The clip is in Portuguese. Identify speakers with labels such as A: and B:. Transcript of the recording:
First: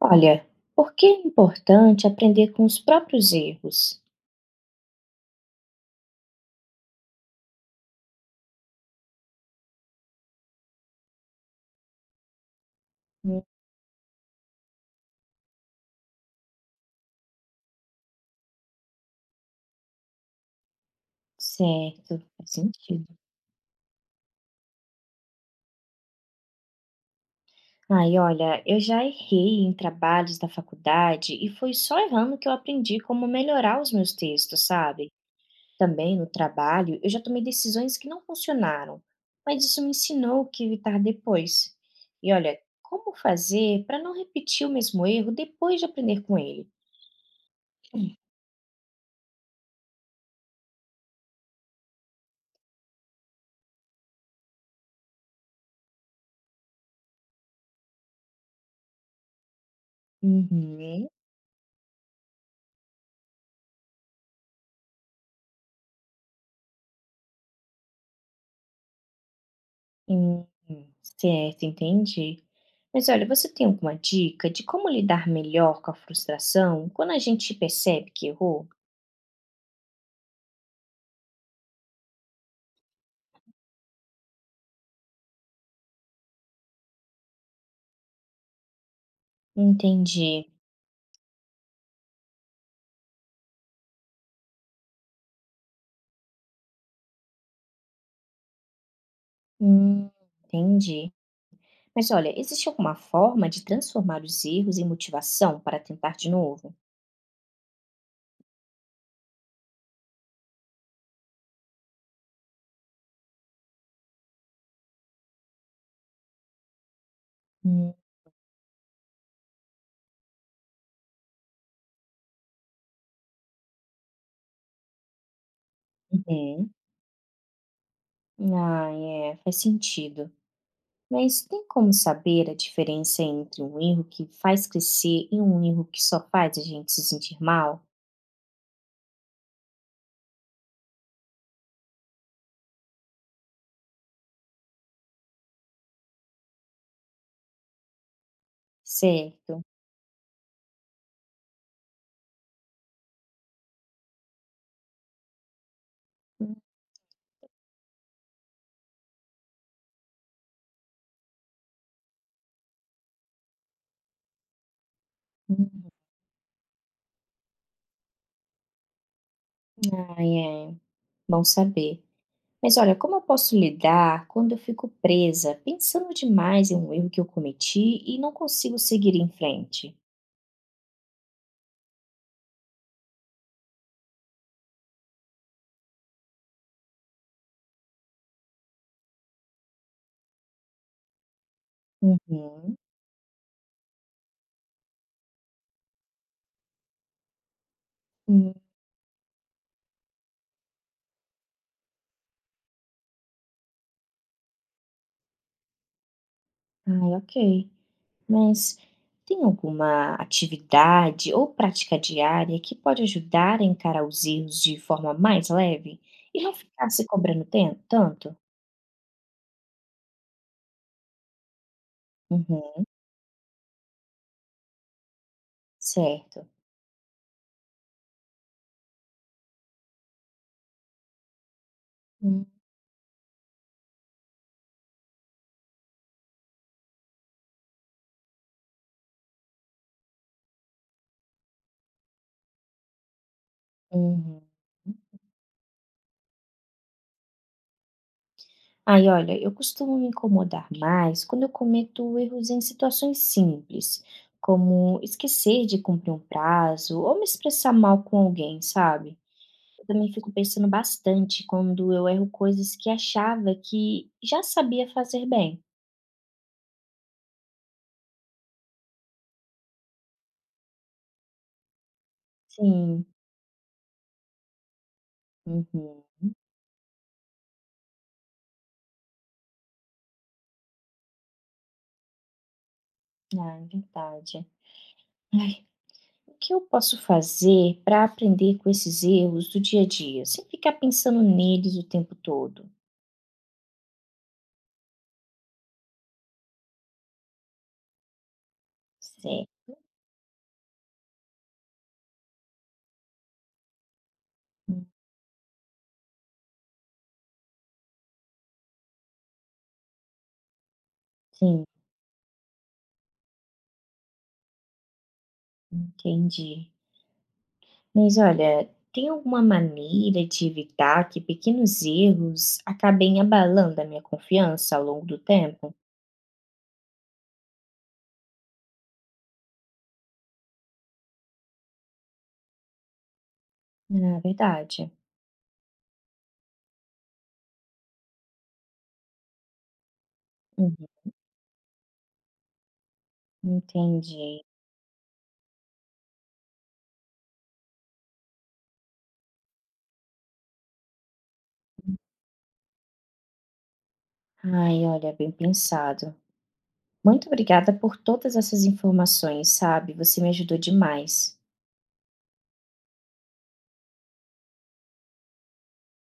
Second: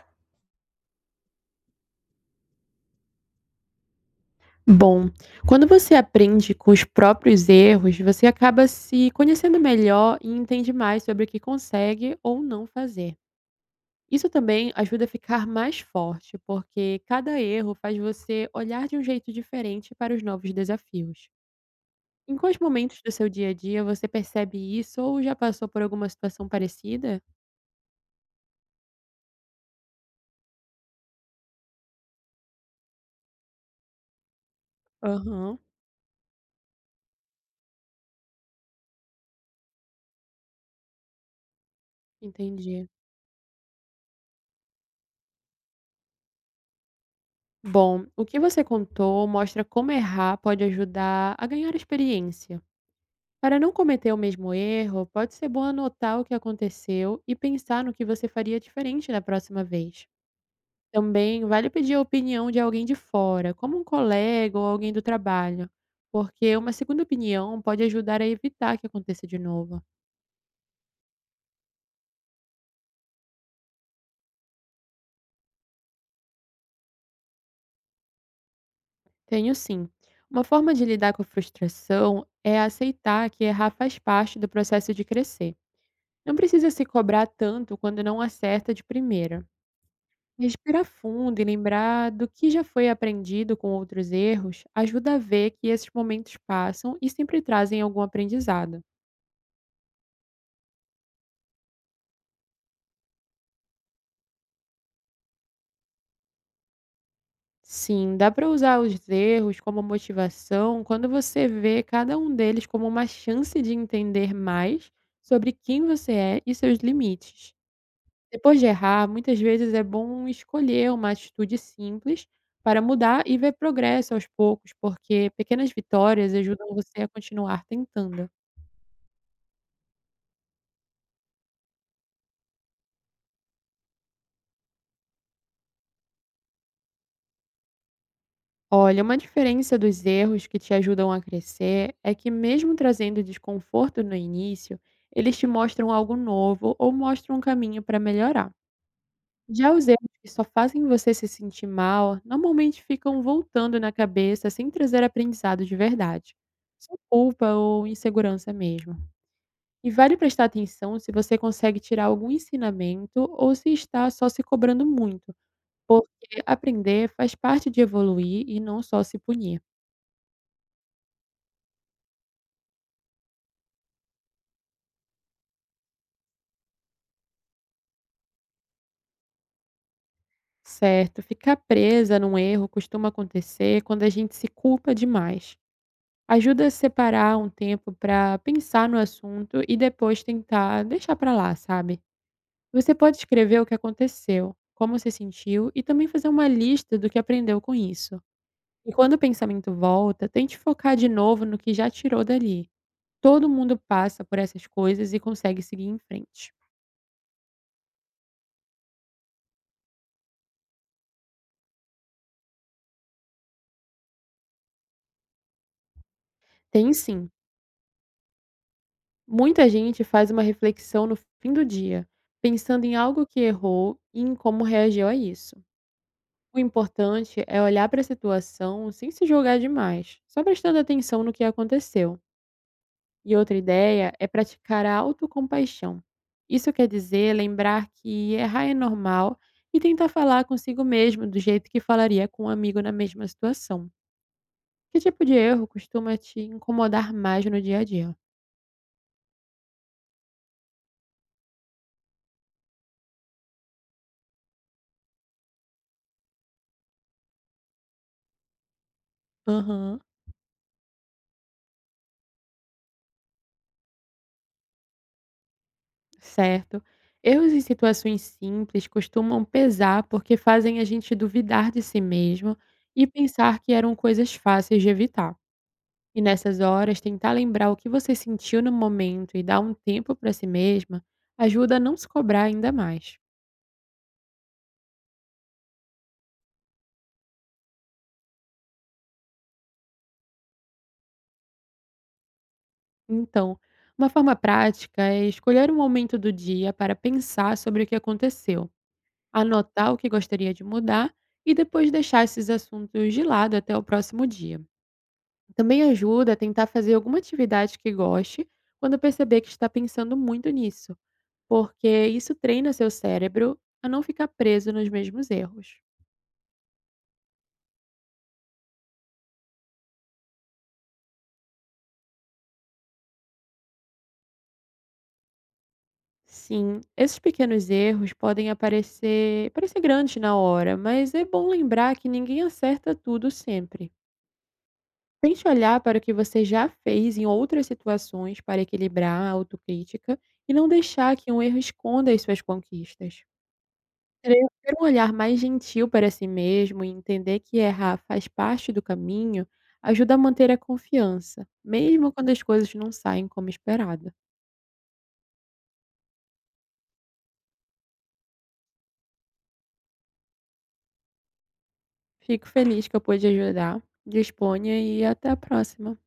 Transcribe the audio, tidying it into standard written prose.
A: Olha, por que é importante aprender com os próprios erros?
B: Bom, quando você aprende com os próprios erros, você acaba se conhecendo melhor e entende mais sobre o que consegue ou não fazer.
A: Hum,
B: Isso também ajuda a ficar mais forte, porque cada erro faz você olhar de um jeito diferente para os novos desafios.
A: certo,
B: Em
A: faz
B: quais momentos
A: sentido.
B: do seu dia a dia você percebe isso ou já passou por alguma situação parecida?
A: Ai, olha, eu já errei em trabalhos da faculdade e foi só errando que eu aprendi como melhorar os meus textos, sabe?
B: Aham,
A: Também no trabalho, eu já tomei decisões que não funcionaram, mas isso me ensinou o que evitar depois. E olha,
B: entendi.
A: como fazer para não repetir o mesmo erro depois de aprender com ele?
B: Bom, o que você contou mostra como errar pode ajudar a ganhar experiência. Para não cometer o mesmo erro, pode ser bom anotar o que aconteceu e pensar no que você faria diferente da próxima vez.
A: Uhum.
B: Também vale pedir a opinião de alguém de fora, como um colega ou alguém do trabalho, porque uma segunda opinião pode ajudar a evitar que aconteça de novo.
A: Hum, certo, entendi. Mas olha, você tem alguma dica de como lidar melhor com a frustração quando a gente percebe que errou?
B: Tenho sim. Uma forma de lidar com a frustração é aceitar que errar faz parte do processo de crescer. Não precisa se cobrar tanto quando não acerta de primeira.
A: Entendi.
B: Respirar fundo e lembrar do que já foi aprendido com outros erros ajuda a ver que esses momentos passam e sempre trazem algum aprendizado.
A: Hum, entendi. Mas olha, existe alguma forma de transformar os erros em motivação para tentar de novo?
B: Sim, dá para usar os erros como motivação quando você vê cada um deles como uma chance de entender mais sobre quem você é e seus limites. Depois de errar, muitas vezes é bom escolher uma atitude simples para mudar e ver progresso aos poucos, porque pequenas vitórias
A: Uhum.
B: ajudam você a continuar tentando.
A: Ah, é, faz sentido. Mas tem como saber a diferença entre um erro que faz crescer e um erro que só faz a gente se sentir mal?
B: Olha, uma diferença dos erros que te ajudam a crescer é que, mesmo trazendo desconforto no início, eles te mostram algo novo ou mostram um caminho para melhorar.
A: Certo.
B: Já os erros que só fazem você se sentir mal normalmente ficam voltando na cabeça sem trazer aprendizado de verdade. Só culpa ou insegurança mesmo. E vale prestar atenção se você consegue tirar algum ensinamento ou se está só se cobrando muito,
A: Hum,
B: porque aprender faz parte de evoluir e não só se punir.
A: Ah, é. Bom saber. Mas olha, como eu posso lidar quando eu fico presa, pensando demais em um erro que eu cometi e não consigo seguir em frente?
B: Certo, ficar presa num erro costuma acontecer quando a gente se culpa demais. Ajuda a separar um tempo para pensar no assunto e depois tentar deixar para lá, sabe?
A: Uhum.
B: Você pode escrever o que aconteceu, como se sentiu e também fazer uma lista do que aprendeu com isso.
A: Hum.
B: E quando o pensamento volta, tente focar de novo no que já tirou dali. Todo mundo passa por essas coisas e consegue seguir em frente.
A: Ai, ok. Mas tem alguma atividade ou prática diária que pode ajudar a encarar os erros de forma mais leve e não ficar
B: Tem
A: se
B: sim,
A: cobrando tanto?
B: muita gente faz uma reflexão no fim do dia, pensando
A: Uhum.
B: em algo que errou e em como reagiu a isso.
A: Certo.
B: O importante é olhar para a situação sem se julgar demais, só prestando atenção no que aconteceu.
A: Hum,
B: E outra ideia é praticar a autocompaixão. Isso quer dizer lembrar que errar é normal e tentar falar consigo mesmo do jeito que falaria com um amigo na mesma situação.
A: Uhum.
B: Que tipo de erro costuma te incomodar mais no dia a dia?
A: Ai, olha, eu costumo me incomodar mais quando eu cometo erros em situações simples, como esquecer de cumprir um prazo ou me expressar mal com alguém, sabe? Eu
B: Aham.
A: também fico pensando bastante quando eu erro coisas que achava que já sabia fazer bem.
B: Certo. Erros em situações simples costumam pesar porque fazem a gente duvidar de si mesmo e
A: Sim,
B: pensar que eram coisas fáceis de evitar.
A: uhum.
B: E nessas horas, tentar lembrar o que você sentiu no momento e dar um tempo para si mesma ajuda a não se cobrar ainda mais.
A: Ah, é verdade. Ai, o que eu posso fazer para aprender com esses erros do dia a dia, sem ficar pensando neles o tempo todo?
B: Então, uma forma prática é escolher um momento do dia para pensar sobre o que aconteceu,
A: Certo.
B: anotar o que gostaria de mudar e depois deixar esses assuntos de lado até o próximo dia. Também ajuda a tentar fazer alguma atividade que goste quando perceber que está pensando muito nisso,
A: Sim,
B: porque isso treina seu cérebro a não ficar preso nos mesmos erros.
A: entendi. Mas olha, tem alguma maneira de evitar que pequenos erros acabem abalando a minha confiança ao longo do tempo?
B: Sim, esses pequenos erros podem aparecer, parecer grandes na hora, mas é bom lembrar que ninguém acerta tudo sempre.
A: Na verdade.
B: Tente olhar para o que você já fez em outras situações para equilibrar a autocrítica e não
A: Uhum,
B: deixar que um erro esconda as suas conquistas.
A: entendi.
B: Creio que ter um olhar mais gentil para si mesmo e entender que errar faz parte do caminho ajuda a manter a confiança, mesmo quando as coisas não saem como esperado.
A: Ai, olha, bem pensado. Muito obrigada por todas essas informações, sabe? Você me ajudou demais.
B: Fico feliz que eu pude ajudar. Disponha e até a próxima.